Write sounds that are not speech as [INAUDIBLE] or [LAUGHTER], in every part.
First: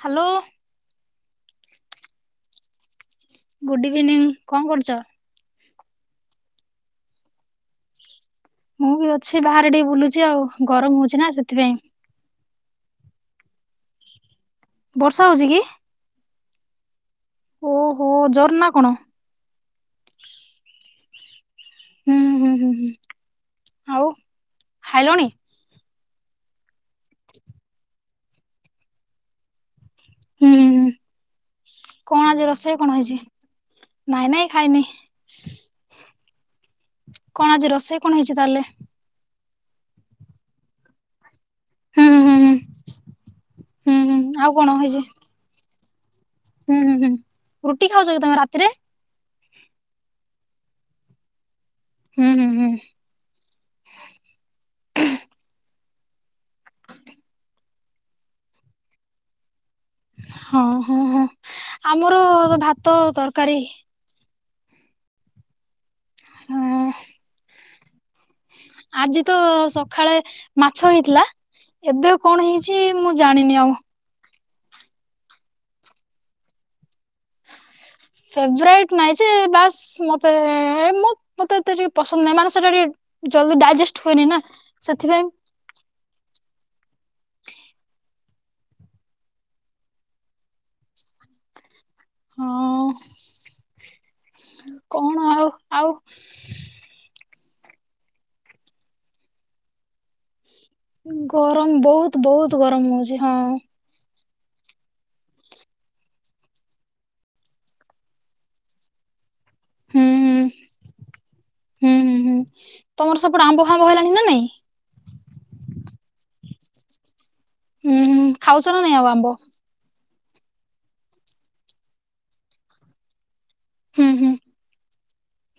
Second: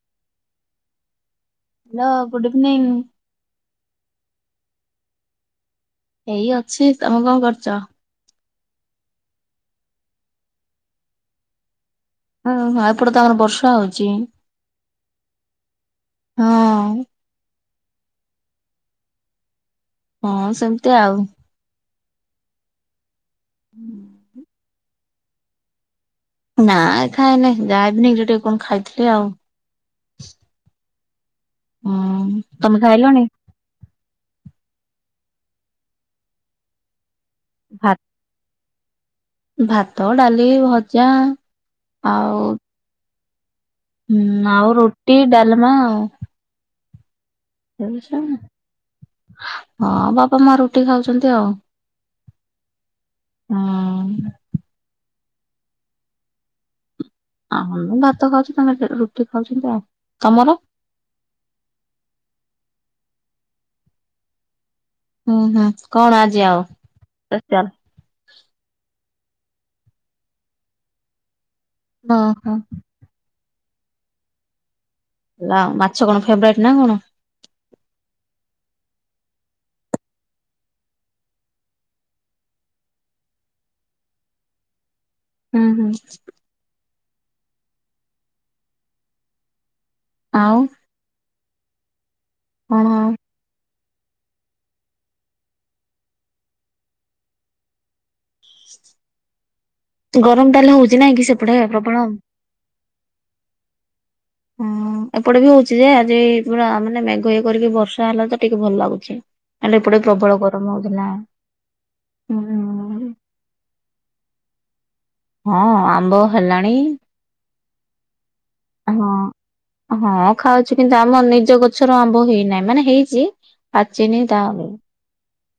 Hello. Hello good evening. Good evening କଣ କରୁଚ? ଏଇ ଅଛି ତମେ କଣ କରୁଚ? ମୁଁ ବି ଅଛି ବାହାରେ ଟିକେ ବୁଲୁଛି ଆଉ। ଗରମ ହୋଉଚି ନା ସେଥିପାଇଁ। ଆଉ ଏପଟେ ତ ଆମର ବର୍ଷା ହୋଉଚି। ବର୍ଷା ହୋଉଚି କି? ହଁ। ଓହୋ ଜର ନା କଣ? ହଁ ସେମତି ଆଉ। ହୁଁ ହୁଁ ହୁଁ ହୁଁ ଆଉ ଖାଇଲଣି? ନା ଖାଏନେଇଁ ଯା ଇଭିନିଂ ଟିକେ କଣ ଖାଇଥିଲି ଆଉ। ହୁଁ ହୁଁ ହୁଁ କଣ ଆଜି ତମେ ରୋଷେଇ କଣ ହେଇଚି? ଖାଇଲଣି? ନାଇଁ ନାଇଁ ଖାଇନେଇଁ। କଣ ଆଜି ଭା ରୋଷେଇ କଣ ହେଇଚି ତାଲେ? ଭାତ, ଡାଲି, ଭଜା ହୁଁ ହୁଁ ହୁଁ ଆଉ ହୁଁ ହୁଁ କଣ ଆଉ ହେଇଛି? ରୁଟି, ଡାଲମା ଆଉ‌। ହୁଁ ହୁଁ ହୁଁ। ଖାଉଛ ରୁଟି କି ତମେ ରାତିରେ? କରିଚ ହଁ ବାପା ମା ରୁଟି ଖାଉଚନ୍ତି ଆଉ। ହୁଁ ହୁଁ ହୁଁ। ହଁ ଆମେ ଭାତ ଖାଉଚୁ ସମସ୍ତେ ରୁଟି ଖାଉନ୍ତି ଆଉ ତମର? ହଁ ହଁ ହଁ ଆମର ଭାତ, ତରକାରୀ। ହୁଁ ହୁଁ କଣ ଆଜି ଆଉ ହଁ ସ୍ଫେସିଆଲ୍? ଆଜି ତ ସଖାଳେ ମାଛ ହେଇଥିଲା। ଏବେ କଣ ଓହୋ ହେଇଚି। ମୁଁ ଜାଣିନି ଆଉ। ନା ମାଛ କଣ ଫେବରାଇଟ୍ ନା କଣ? ଫେବରାଇଟ୍ ନାଇଁ ଯେ ବାସ୍ ମତେ ମତେ ଏତେ ଟିକେ ପସନ୍ଦ ନାହିଁ ମାନେ ସେଟା ଟିକେ ଜଲ୍ଦି ଡାଇଜେଷ୍ଟ ହୁଏନି ନା ସେଥିପାଇଁ। ହୁଁ ହୁଁ। ଆଉ? ହଁ କଣ କଣ ଆଉ ଆଉ। [INAUDIBLE] ତି ଗରମ ତାହେଲେ ହଉଚି ନାଇଁ କି ସେପଟେ ପ୍ରବଳ? ବହୁତୁ ଗରମ ହଉଚି ହଁ। ହୁଁ ଏପଟେ ବି ହଉଚି ଯେ ଆଜି ପୁରା ମାନେ ମେଘ ଇଏ କରିକି ବର୍ଷା ହେଲା ତ ଟିକେ ଭଲ ଲାଗୁଚି। କାଲି ଏପଟେ ହୁଁ ପ୍ରବଳ ହୁଁ ଗରମ ହଉଥିଲା। ହୁଁ ହୁଁ ହୁଁ ଉହୁଁ। ତମର ସେପଟେ ଆମ୍ବ ଫାମ୍ୱ ହେଲାଣି ନା ନାଇଁ? ହଁ ଆମ୍ବ ହେଲାଣି। ହୁଁ ହୁ ଖାଉସଲ ନା ନାଇଁ ଆଉ ହଁ ଆମ୍ବ? ହଁ ଖାଉଛି କିନ୍ତୁ ଆମ ନିଜ ଗଛର ଆମ୍ବ ହେଇନାହିଁ ମାନେ ହେଇଚି। ହୁଁ ପାଚିନି ହୁଁ ଟାଉ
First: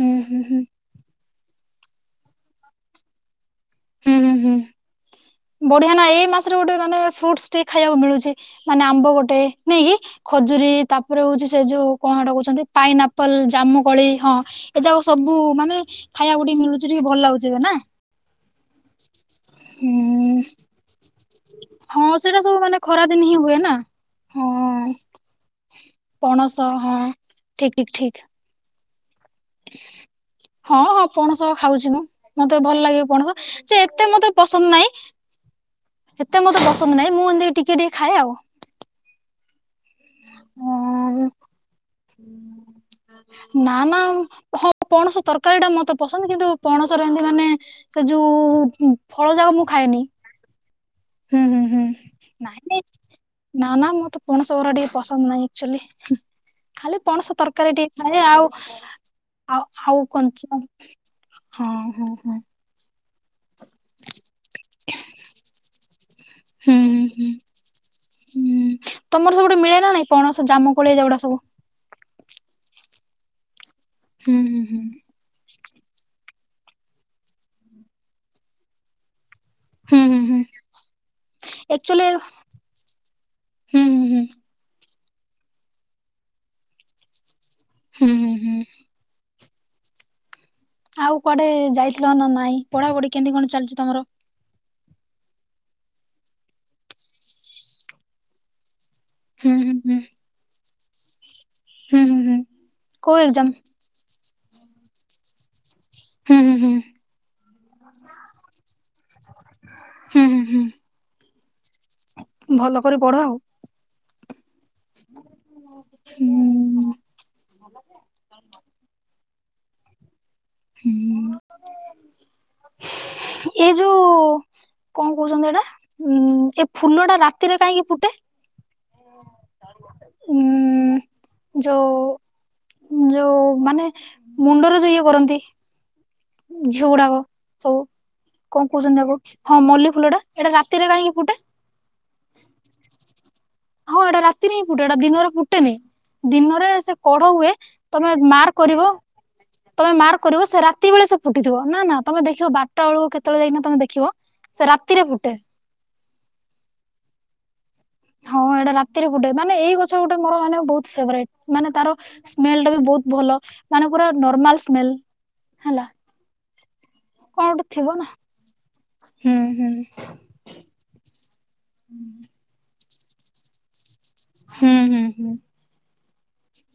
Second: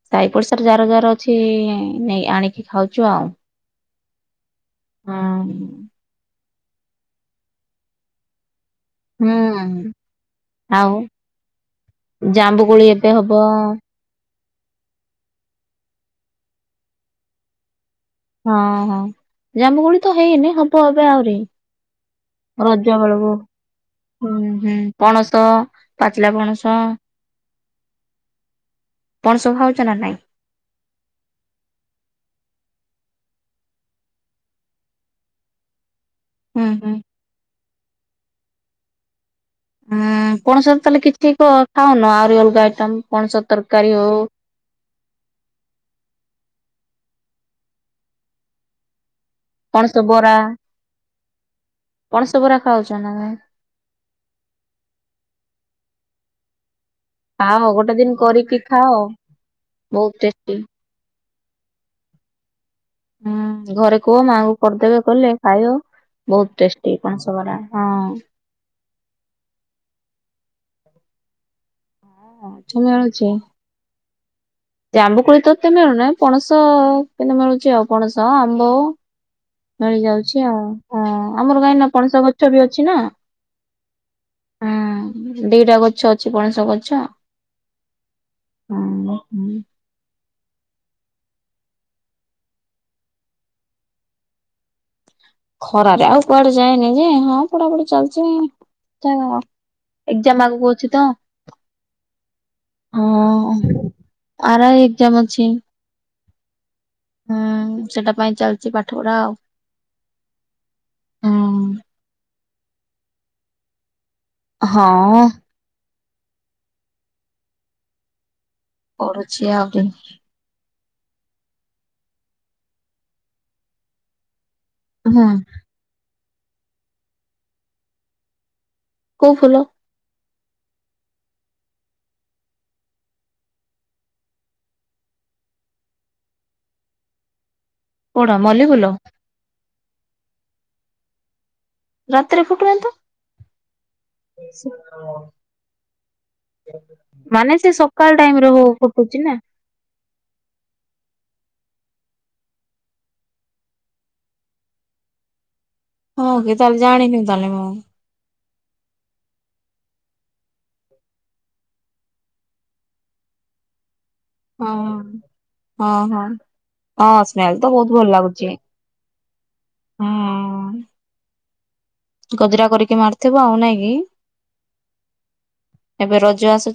ହୁଁ ହୁଁ ସାଇପଡି ହୁଁ ସାର ଯାର-ଯାର ଛିଇଁ ନେଇ ଆଣିକି ଖାଉଚୁ ଆଉ। ହୁଁ ହୁଁ ହୁଁ ହଁ ବଢିଆ ନାଏ ଏ ମାସରେ ଗୋଟେ ମାନେ ଫ୍ରୁଟସ୍ ଟିକେ ଖାଇଆକୁ ମିଳୁଛି ମାନେ ଆମ୍ବ ହୁଁ ଗୋଟେ, ନେଇକି? ଖଜୁରୀ ଆଉ ତାପରେ ହଉଚି ସେ ଯୋଉ କଣ ହେଟା କହୁଛନ୍ତି? ଜାମ୍ବୁକୋଳି ଏବେ ହବ ପାଇନାପଲ୍ ଜାମୁକଳି ହଁ। ଏ ଯାଉ ସବୁ ମାନେ ଖାଇବାକୁ ଟିକେ ମିଳୁଚି ଟିକେ ଭଲ ଲାଗୁଚି ଏବେ ନା? ହଁ ହଁ, ହୁଁ ଜାମୁକୋଳି ତ ହେଇନି ହବ ଏବେ ଆହୁରି। ହଁ ସେଇଟା ସବୁ ମାନେ ରଜ ଖରାଦିନେ ବେଳକୁ। ହିଁ ହୁଏ ନା? ହୁଁ ହୁଁ, ହଁ ପଣସ ପାଚିଲା ପଣସ। ଠିକ୍ ଠିକ୍। ପଣସ ଖାଉଚ ନା ନାଇଁ? ହଁ ହଁ ପଣସ ଖାଉଚି ମୁଁ ମତେ ଭଲ ଲାଗେ ପଣସ। ଯେ ଏତେ ମତେ ପସନ୍ଦ ନାଇଁ। ଏତେ ମତେ ହୁଁ ହୁଁ। ପସନ୍ଦ ନାଇଁ ମୁଁ ଏମତିି ଟିକେ ଟିକେ ଖାଏ ଆଉ। ଉଁ ପଣସରେ ତାହେଲେ ଆଉ କିଛି ତ ଖାଉନ ଆହୁରି ଅଲଗା ଆଇଟମ୍ ପଣସ ନା ତର୍କାରୀ ନା ହଉ? ହଁ ପଣସ ତର୍କାରୀ ଟା ମତେ ପସନ୍ଦ କିନ୍ତୁ ପଣସର ଏମିତି ମାନେ ସେ ଯୋଉ ଉଁ ଫଳ ଯାକ ମୁଁ ପଣସ ଖାଏନି। ବରା ହୁଁ ହୁଁ ହୁଁ। ପଣସ ବରା ଖାଉଛ ନା ନାଇଁ? ନା ନା ମତେ ପଣସ ଉରା ଟିକେ ପସନ୍ଦ ନାହିଁ ଏକ୍ଚୋଲି ହୁଁ ଖାଲି ପଣସ ଖାଅ ତର୍କାରୀ ଟିକେ ଗୋଟେ ଦିନ ଖାଏ ଆଉ କରିକି ଖାଅ ଆଉ ଆଉ ବହୁତ କଞ୍ଚା ଟେଷ୍ଟି। ହଁ ହଁ ହଁ। ହୁଁ ଘରେ କୁହ ମାଆଙ୍କୁ କରିଦେବେ କଲେ ଖାଇବ। ବହୁତ ହୁଁ ଟେଷ୍ଟି ହୁଁ ହୁଁ। ପଣସ ବରା ହଁ। ହୁଁ ତମର ସେପଟେ ମିଳେ ନା ନାଇଁ ପଣସ ଜାମ କୋଳି ଏଇ ଯାକ ଗୁଡା ସବୁ? ଅଁ ଛ ମିଳୁଚି। ହୁଁ ହୁଁ ହୁଁ। ଆମ୍ବ କୋଳି ତ ଏତେ ମିଳୁ ନାଇ ପଣସ କେନେ ମିଳୁଚି ଆଉ ପଣସ, ଆମ୍ବ ମେଳି ହୁଁ ହୁଁ ହୁଁ। ଯାଉଛି ଆଉ ହଁ ଆମର କାହିଁକିନା ଆକ୍ଚୁଆଲି ପଣସ ଗଛ ବି ଅଛି ନା। ହୁଁ ହୁଁ ହୁଁ ହୁଁ ଦିଟା ଗଛ ଅଛି ପଣସ ଗଛ। ହୁଁ ହୁଁ ହୁଁ। ହଁ ହୁଁ। ଆଉ କୁଆଡେ ଯାଇଥିଲ ନା ନାଇଁ ପଢାପଢି କେମିତି କଣ ଚାଲଚି ତମର? ଖରାରେ ଆଉ କୁଆଡେ ଯାଏନି ଯେ। ହଁ ପଢାପଢି ଚାଲିଚି [UNINTELLIGIBLE] ହୁଁ ହୁଁ ହୁଁ ଏ ଜମା ଆଗକୁ ଅଛି ତ। ହୁଁ ହୁଁ ହୁଁ କୋଉ ହଁ ଏଗଜାମ? ଆର ଆଇ ଏଗଜାମ ଅଛି। ହୁଁ ହୁଁ ହୁଁ। ହୁଁ ସେଟା ପାଇଁ ଚାଲଚି ପାଠପଢା ଆଉ। ହୁଁ ହୁଁ ହୁଁ। ହୁଁ। ଭଲ କରି ପଢ ଆଉ। ହଁ। ହୁଁ। [UNINTELLIGIBLE] ହୁଁ [INAUDIBLE] ଏ ଯୋଉ କଣ ହୁଁ କହୁଛନ୍ତି ଏଇଟା ଉଁ ଏ ଫୁଲ ଟା ରାତିରେ କାହିଁକି ଫୁଟେ? କୋଉ ଫୁଲ? ହୁଁ। ଯୋଉ ଯୋଉ ମାନେ ମୁଣ୍ଡରେ ଯୋଉ ଇଏ କରନ୍ତି। ଝିଅ ଗୁଡାକ ସବୁ କୋଉଟା ମଲ୍ଲି କଣ ଫୁଲ କହୁଛନ୍ତି ତାକୁ ହଁ ମଲ୍ଲି ଫୁଲଟା ଏଇଟା ରାତିରେ କାହିଁକି ଫୁଟେ? ରାତିରେ ଫୁଟୁନି ତ। ହଁ ଏଇଟା ରାତିରେ ହିଁ ଫୁଟେ ଏଇଟା ଦିନରେ ଫୁଟେନି। ଦିନରେ ସେ କଢ ହୁଏ ମାନେ ସେ ତମେ ସକାଳ ଟାଇମ ରେ ମାର୍କ ହଉ କରିବ ଫୁଟୁଛି ନା। ତମେ ମାର୍କ କରିବ ସେ ରାତି ରାତିବେଳେ ସେ ଫୁଟିଥିବ ନା ନା ତମେ ଦେଖିବ ବାରଟା ବେଳକୁ କେତେବେଳେ ଯାଇକି ତମ ଦେଖିବ ସେ ରାତିରେ ଫୁଟେ। ହଁ କି ତାହେଲେ ଜାଣିନି ତାହେଲେ ମୁଁ। ହଁ ଏଇଟା ରାତିରେ ଫୁଟେ ମାନେ ଏଇ ଗଛ ଗୋଟେ ମୋର ମାନେ ବହୁତ ଫେବରାଇଟ୍ ମାନେ ତାର ସ୍ମେଲ ଟା ବି ବହୁତ ଭଲ ମାନେ ପୁରା ନର୍ମାଲ ସ୍ମେଲ ହଁ। ହେଲା। ହଁ ହଁ ହଁ କଣ ସ୍ମେଲ ଗୋଟେ ତ ବହୁତ ଥିବ ଭଲ ନା ଲାଗୁଚି। ହୁଁ ହୁଁ। ଗଜରା କରିକି ମାରିଥିବ ଆଉ ନାଇଁ କି। ହୁଁ ହୁଁ ହୁଁ। ଏବେ ରଜ ଆସୁ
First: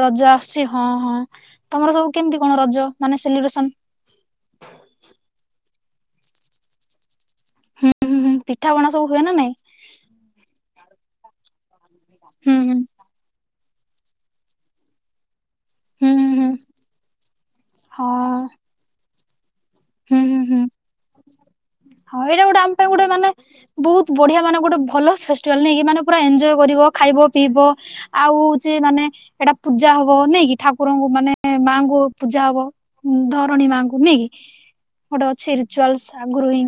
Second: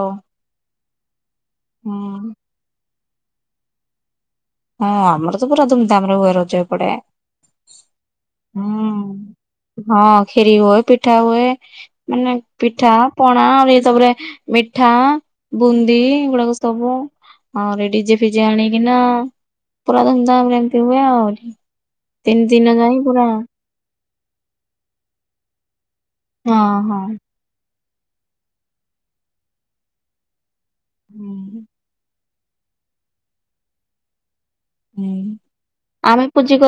ରଜ ଆସୁଛି ହଁ ହଁ ତମର ସବୁ ହୁଁ କେମିତି କଣ ରଜ ମାନେ ସେଲିବ୍ରେସନ ହଁ ଆମର ତ ପୁରା ଧୁମ ଧାମରେ ହୁଏ ରଜ ଏପଟେ। ହୁଁ ହୁଁଁ ହୁଁ। ପିଠାପଣା ସବୁ ହୁଏ ନା ନାଇଁ? ହଁ ଖୀରି ହୁଏ ପିଠା ହୁଏ ମାନେ ହୁଁ ହୁଁ ପିଠା ପଣା ଆହୁରି ଏସବୁରେ ମିଠା ବୁନ୍ଦି ହୁଁ ହୁଁ ହୁଁ ଏଗୁଡାକ ସବୁ ଆହୁରି ଡିଜେ ହଁ ଫିଜେ ଆଣିକିନା ପୁରା ହୁଁ ହୁଁ ଧୁମଧାମ ରେ ହୁଁ ଏମିତି ହୁଏ ଆଉ। ହଁ ତିନି ଏଇଟା ଗୋଟେ ଦିନ ଆମ ପାଇଁ ଯାଇ ଗୋଟେ ମାନେ ପୁରା ବହୁତ ବଢିଆ ମାନେ ଗୋଟେ ଭଲ ଫେଷ୍ଟିଭାଲ ନେଇକି ମାନେ ପରା ଏନଜୟ ହଁ କରିବ ହଁ। ଖାଇବ ପିଇବ ଆଉ ହଉଛି ମାନେ ଏଟା ପୂଜା ହବ ନେଇକି ଠାକୁରଙ୍କୁ ମାନେ ହୁଁ ମାଙ୍କୁ ପୂଜା ହବ ଧରଣୀ ମାଙ୍କୁ ନିଏକି ଗୋଟେ ଅଛି ରିଚୁଆଲସ ଆଗରୁହିଁ।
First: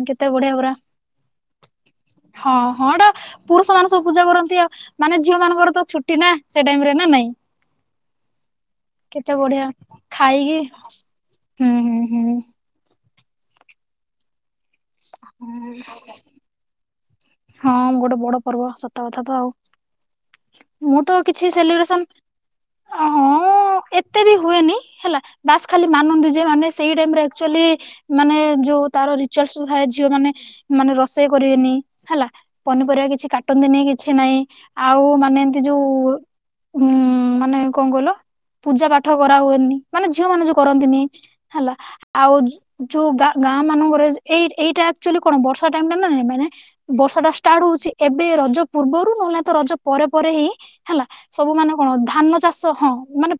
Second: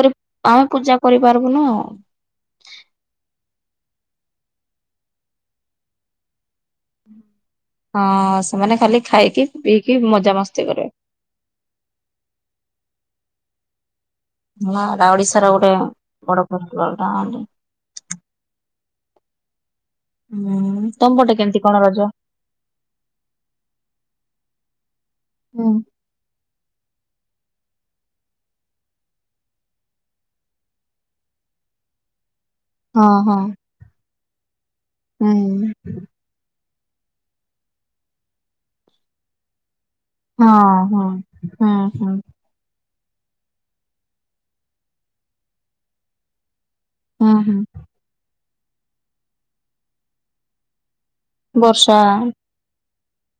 ଆଉ ପୂଜା କରିପାରିବୁନ ଆଉ। ହଁ [UNINTELLIGIBLE] ପୁରୁଷ ମାନ ସବୁ ପୂଜା କରନ୍ତି ଆଉ ମାନେ ଝିଅ ମାନଙ୍କର ତ ଛୁଟି ନା ସେ ଟାଇମ ରେ ନା ନାଇଁ। ହଁ ସେମାନେ ଖାଲି କେତେ ଖାଇକି ବଢିଆ ପିଇକି ମଜା ଖାଇକି ମସ୍ତି କରିବେ। ହୁଁ ହୁଁ ହୁଁ। ହଁ ଏଟା ଓଡିଶାର ଗୋଟେ ହୁଁ ବଡ ପର୍ବ [UNINTELLIGIBLE] ହଁ ଗୋଟେ ବଡ ପର୍ବ ସତା କଥା ତ ଆଉ। ହୁଁ ମୁଁ ତମ ତ ପଟେ କିଛି କେମିତି କଣ ସେଲିବ୍ରେସନ ରଜ? ହଁ ଏତେ ବି ହୁଏନି ହେଲା ବାସ୍ ହୁଁ ଖାଲି ମାନନ୍ତି ଯେ ମାନେ ସେଇ ଟାଇମ୍ ରେ ଆକଚୁଆଲି ମାନେ ଯୋଉ ତାର ରିଚୁଲସ ଥାଏ ଝିଅ ମାନେ ମାନେ ରୋଷେଇ କରିବେନି ହେଲା। ପନିପରିବା ହଁ କିଛି ହଁ କାଟନ୍ତିନି କିଛି ନାହିଁ ଆଉ ମାନେ ଏମତି ହୁଁ। ଯୋଉ ଉଁ ମାନେ କଣ କହିଲ ପୂଜା ପାଠ କରନ୍ତିନି। ମାନେ ଝିଅ ମାନେ ଯୋଉ ହଁ କରନ୍ତିନି ହଁ ହୁଁ ହେଲା ହୁଁ ଆଉ ଯୋଉ ଗାଁ ଗାଁ ମାନଙ୍କରେ ଏଇ ଏଇଟା ୱାଚଆଲି କଣ ବର୍ଷା ଟାଇମ୍ ଟା ନାଇଁ ମେନେ ବର୍ଷା ଟା ହୁଁ ହୁଁ ଷ୍ଟାର୍ଟ ହଉଛି ଏବେ ରଜ ପୂର୍ବରୁ ନହେଲେ ତ ରଜ ପରେ ପରେ ହିଁ ହେଲା ସବୁ ମାନେ କଣ ବର୍ଷା ଧାନ ଚାଷ ହଁ ମାନେ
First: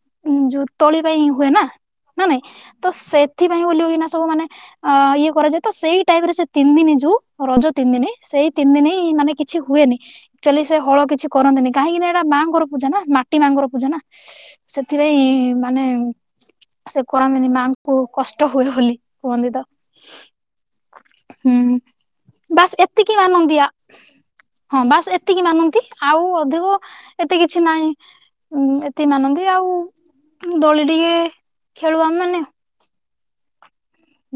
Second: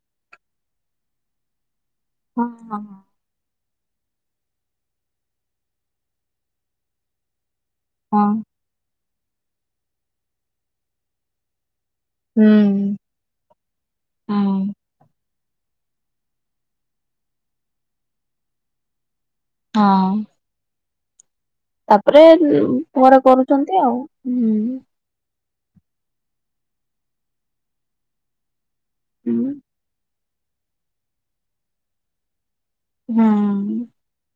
ଯୋଉ ତଳି ପାଇଁ ହୁଏ ନା। ନାଇଁ ନାଇଁ ହଁ ତ ହଁ। ସେଥିପାଇଁ ବୁଲିବ କିନା ସବୁ ମାନେ [UNINTELLIGIBLE] କରାଯାଏ। ତ ସେଇ ଟାଇମ ରେ ସେ ତିନ ଦିନି ଯୋଉ ରଜ ତିନ ଦିନି ହଁ ସେଇ ତିନି ଦିନି ମାନେ କିଛି ହୁଏନି, ଚଲେଈ ସେ ହଳ କିଛି କରନ୍ତିନି କାହିଁକି ନା ଏଟା ହୁଁ ମାଙ୍କର ପୂଜା ନା ମାଟି ମାଆଙ୍କର ପୂଜା ନା ହୁଁ ସେଥିପାଇଁ ମାନେ ସେ କରନ୍ତିନି ମାଆଙ୍କୁ କଷ୍ଟ ହୁଏ ବୋଲି କୁହନ୍ତି ତ। ହଁ। ହୁଁ ତାପରେ ବାସ୍ ଏତିକି ଘରେ ମାନ [UNINTELLIGIBLE] ନ୍ଦିଆ କରୁଛନ୍ତି ଆଉ। ହୁଁ। ହଁ ବାସ୍ ଏତିକି ମାନନ୍ତି ଆଉ ଅଧିକ ଏତେ କିଛି ନାହିଁ। ଉଁ ଏତିକି ହୁଁ ମାନନ୍ତି ଆଉ ଦୋଳି ଟିକେ ଖେଳୁ ଆମେ ମାନେ। ହୁଁ।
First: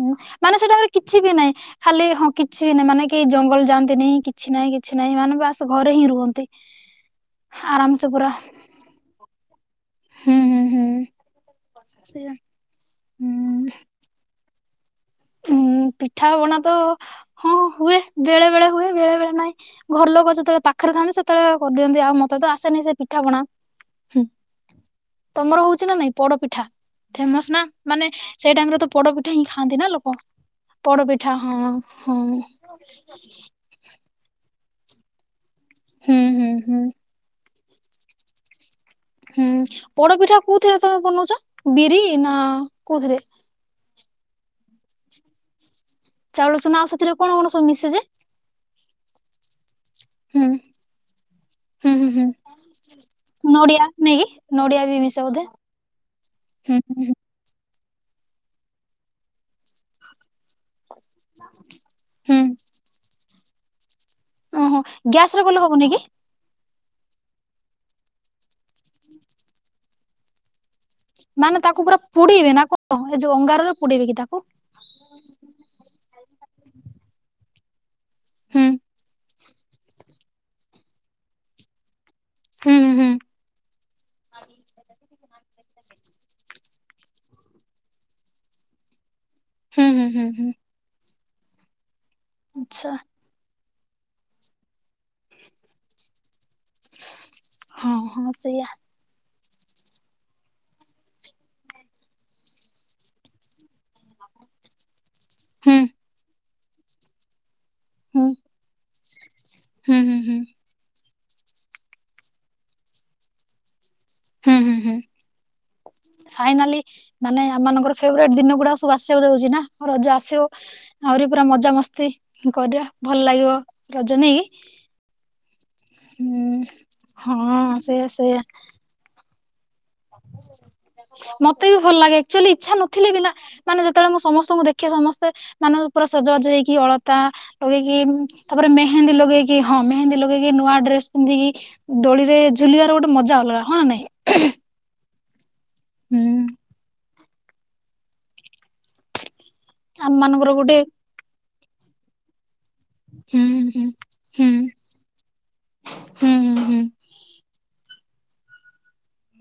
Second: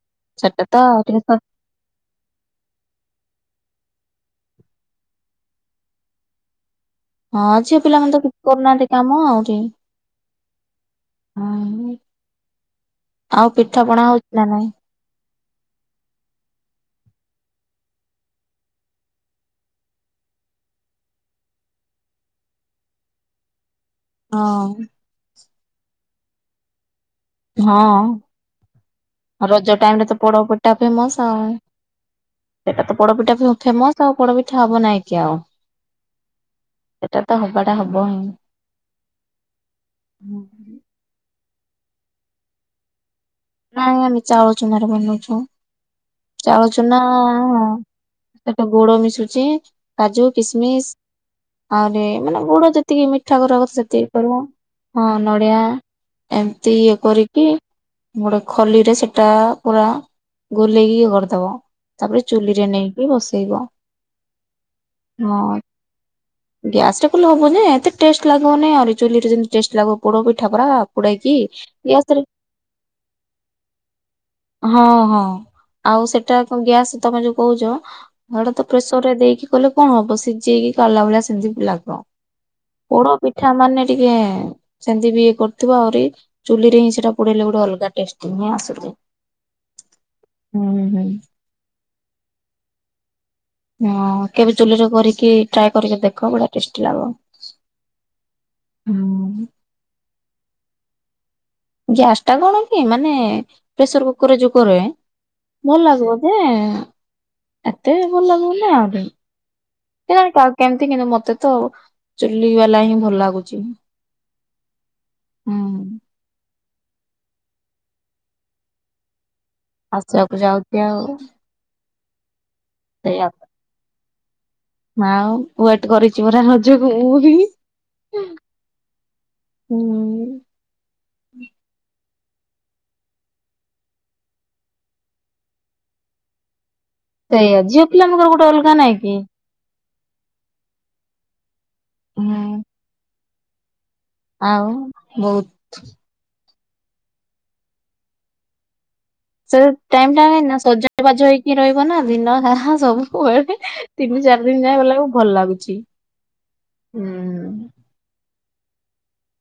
ହୁଁ ମାନେ ସେଟା ତ ସେଇଟାଙ୍କର କିଛି ଟିକେ ବି ନାହିଁ। ଖାଲି ହଁ କିଛି ବି ନହିଁ ମାନେ କେହି ଜଙ୍ଗଲ ଯାଆନ୍ତି, କିଛି ନାହିଁ କିଛି ନାହିଁ ମାନେ ବାସ ଘରେ ହିଁ ରୁହନ୍ତି। ହଁ ଝିଅ ଆରାମସେ ପିଲାମାନେ ତ ପୁରା କିଛି କରୁନାହାନ୍ତି କାମ, [UNINTELLIGIBLE] ହୁଁ ହୁଁ ହୁଁ। [UNINTELLIGIBLE] ସେଇଆ ଆଉ ହୁଁ। ପିଠା ପଣା ହଉଛି ନା ନାଇଁ? ଉଁ ପିଠାପଣା ତ ହଁ ହୁଏ, ବେଳେ ବେଳେ ହୁଏ ବେଳେ ବେଳେ ନାହିଁ। ଘର ଲୋକ ଯେତେବେଳେ ପାଖରେ ଥାନ୍ତି ସେତେବେଳେ କରିଦିଅନ୍ତି ଆଉ ମତେ ତ ଆସେନି ସେ ପିଠାପଣାଁ। ହଁ। ତମର ହଉଛି ନା ନାଇଁ ପୋଡପିଠା, ଫେମସ ନା ମାନେ ହଁ ସେଇ ଟାଇମ ରେ ତ ପୋଡପିଠା ହିଁ ଖାଆନ୍ତି ନା ଲୋକ। ପୋଡପିଠା ପୋଡ ଫେମସ୍ ପିଠା ଆଉ ହଁ ହଁ ସେଇଟା ତ ପୋଡପିଠା [UNINTELLIGIBLE] ଖା ଫେମସ ଆଉ ପୋଡପିଠା ହବ ନାଇଁ କି ଆଉ ହୁଁ ହୁଁ ହୁଁ ସେଇଟା ତ ହବାଟା ହବ ହିଁ। ହୁଁ ପୋଡପିଠା ହୁଁ। କୋଉଥିରେ ତମେ ବନଉଛ ବିରି ନା କୋଉଥିରେ? ନାଇଁ ନାଇଁ ଚାଳଛୁ ମର ବନୁଛୁ ଚାଉଳ ଚୁନା ଚାଉଛୁ ଆଉ ନା ସେଥିରେ କଣ କଣ ସବୁ ମିଶେ ଯେ? ସେଥି ଗୋଡ ମିଶୁଚି କାଜୁ ହୁଁ କିସମିସ। ହୁଁ ଆହୁରି ହୁଁ ହୁଁ ମାନେ ଗୋଡ ଯେତିକି ମିଠା କର କଥା ନଡିଆ ସେତିକି ନାଇକି କରିବ ନଡିଆ ବି ହଁ ମିଶେ ବୋଧେ। ନଡିଆ ଏମତି ହୁଁ ଇଏ ହୁଁ କରିକି ଗୋଟେ ଖଲିରେ ସେଟା ପୁରା ଗୋଲେଇକି କରିଦବ ତାପରେ ହୁଁ ଚୁଲିରେ ନେଇକି ବସେଇବ। ଓହୋ ଗ୍ୟାସ ରେ କଲେ ହବନି କି? ଗ୍ୟାସରେ କଲେ ହବ ଯେ ଏତେ ଟେଷ୍ଟ ଲାଗିବନି ଆହୁରି ଚୁଲିରେ ଯେତି ଟେଷ୍ଟ ଲାଗିବ ପୋଡ ପିଠା ପରା। ପୋଡେଇକି ମାନେ ତାକୁ ପୁରା ଗ୍ୟାସରେ ପୋଡେଇବେ ନା କଣ ଏ ଯୋଉ ଅଙ୍ଗାରରେ ପୋଡେଇବେ କି ତାକୁ ହଁ ହଁ ଆଉ ସେଟା ଗ୍ୟାସ୍ ତମେ ଯୋଉ କହୁଛ ଡା ହୁଁ ତ ପ୍ରେସର ରେ ଦେଇକି କଲେ କଣ ହବ ସିଝେଇକି କାଢିଲା ଭଳିଆ ସେମିତି ଲାଗ ହୁଁ ହୁଁ ପୋଡ ପିଠା ମାନେ ଟିକେ ଜେ ମିତି ବି ଇଏ କରୁଥିବ ଆହୁରି ଚୁଲି ରେ ହିଁ ସେଟା ପୋଡିଲେ ଗୋଟେ ଅଲଗା ଟେଷ୍ଟ ହିଁ ଆସୁଛି। ହୁଁ ହୁଁ ହୁଁ। ହୁଁ ହୁଁ। ଆଛା। ହଁ କେବେ ଚୁଲିରେ କରିକି ଟ୍ରାଏ କରିକି ଦେଖ ପୁରା ଟେଷ୍ଟି ଲାଗବ। ହଁ ହଁ ସେଇଆ। ଗ୍ୟାସଟା କଣ କି ମାନେ ପ୍ରେସର କୁକର ଯୋଉ କରେ। ହୁଁ ଭଲ ଲାଗିବ ଯେ ଏତେ ହୁଁ। ଭଲ ଲାଗିବ ନା ଆ ହୁଁ ହୁଁ କେଜାଣି ହୁଁ କାହାକୁ କେମିତି କିନ୍ତୁ ମତେ ତ ଚୁଲି ବାଲା ହିଁ ଭଲ ଲାଗୁଛି। ହୁଁ ହୁଁ ହୁଁ। ହୁଁ। ଫାଇନାଲି ମାନେ ଆମଙ୍କର ଫେବରେଟ୍ ଦିନ ଗୁଡା ସବୁ ଆସିବାକୁ ଯାଉଛି ନା? ହଁ ରଜ ଆସିବାକୁ ଆସିବ ଯାଉଛି ଆଉ ଆହୁରି ନଈରେ ପୁରା ମଜାମସ୍ତି କରିବା ଭଲ ସେଇଆ ଲାଗିବ। ରଜନୀ ଆଉ ୱେଟ କରିଛି ପରା ରଜକୁ ହଁ ସେଇଆ [UNINTELLIGIBLE] ସେଇଆ। ହୁଁ। ମତେ ବି ଭଲ ଲାଗେ ଆକଚୁଆଲି ଇଚ୍ଛା ନଥିଲେ ବିନା ମାନେ ଯେତେବେଳେ ମୁଁ ସମସ୍ତଙ୍କୁ ଦେଖେ ସମସ୍ତେ ମାନେ ପୁରା ସଜ ବାଜ ହେଇକି ଅଳ ତା ସେଇଆ ଝିଅ ପିଲାମାନଙ୍କର ଲଗେଇକି ଗୋଟେ ତାପରେ ଅଲଗା ନାଇଁ ମେହେନ୍ଦୀ ଲଗେଇକି। କି ହଁ ମେହେନ୍ଦୀ ଲଗେଇକି ନୂଆ ଡ୍ରେସ ପିନ୍ଧିକି ଦୋଳିରେ ହୁଁ। ଝୁଲିବାର ଗୋଟେ ମଜା ଅଲଗା ହଁ ନାଇଁ। ଆଉ ବହୁତ। ହୁଁ। ସେ ଟାଇମ ଆମ ଟା ମାନଙ୍କର କା ଗୋଟେ ସଜବାଜ ହେଇକି ରହିବ ନା ଦିନସାରା। ହୁଁ ସବୁବେଳେ ହୁଁ ତିନି ଚାରି ହୁଁ ଦିନ ଯାଏ ଗଲା ବେଳକୁ ଭଲ ଲାଗୁଛି ହୁଁ।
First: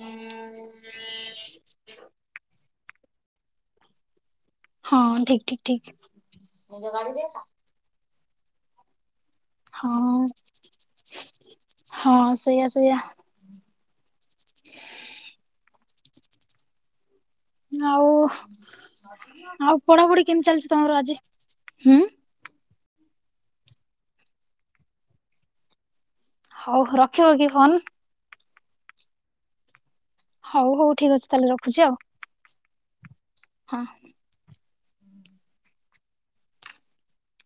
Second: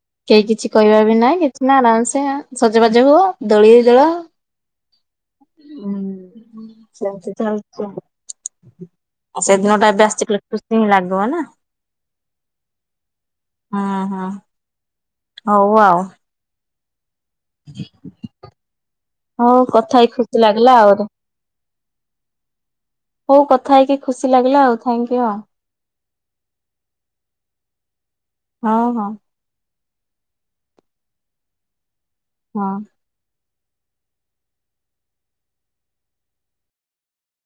ହୁଁ [INAUDIBLE] କେହି କିଛି କହିବା ବି ନାହିଁ କିଛି ନା ଆରାମସେ ସଜବାଜ ହୁଅ ଦୋଳି ଦଳ। ହଁ ଠିକ ଠିକ ଠିକ। ହଁ। ଆ ସେଦିନଟା ଏବେ ହଁ ଆସିଛି ଖୁସି ହିଁ ଲାଗିବ ନା। ହଁ ସେଇଆ ସେଇଆ ହ ହ ହଉ ଆଉ। ଆଉ ହଉ ଆଉ କଥା ହେଇକି ପଢାପଢି ଖୁସି କେମିତି ଲାଗିଲା ଚାଲିଛି ତମର ଆହୁରି। ଆଜି ହୁଁ। ହଉ କଥା ହେଇକି ଖୁସି ଲାଗିଲା ଆଉ ଥାଙ୍କୟୁ ଆଉ। ହଉ ରଖିବ କି ଫୋନ୍? ହଁ ହଁ। ହଉ ହଉ ଠିକ ଅଛି ତାହେଲେ ରଖୁଛି ଆଉ। ହଁ। ହଁ,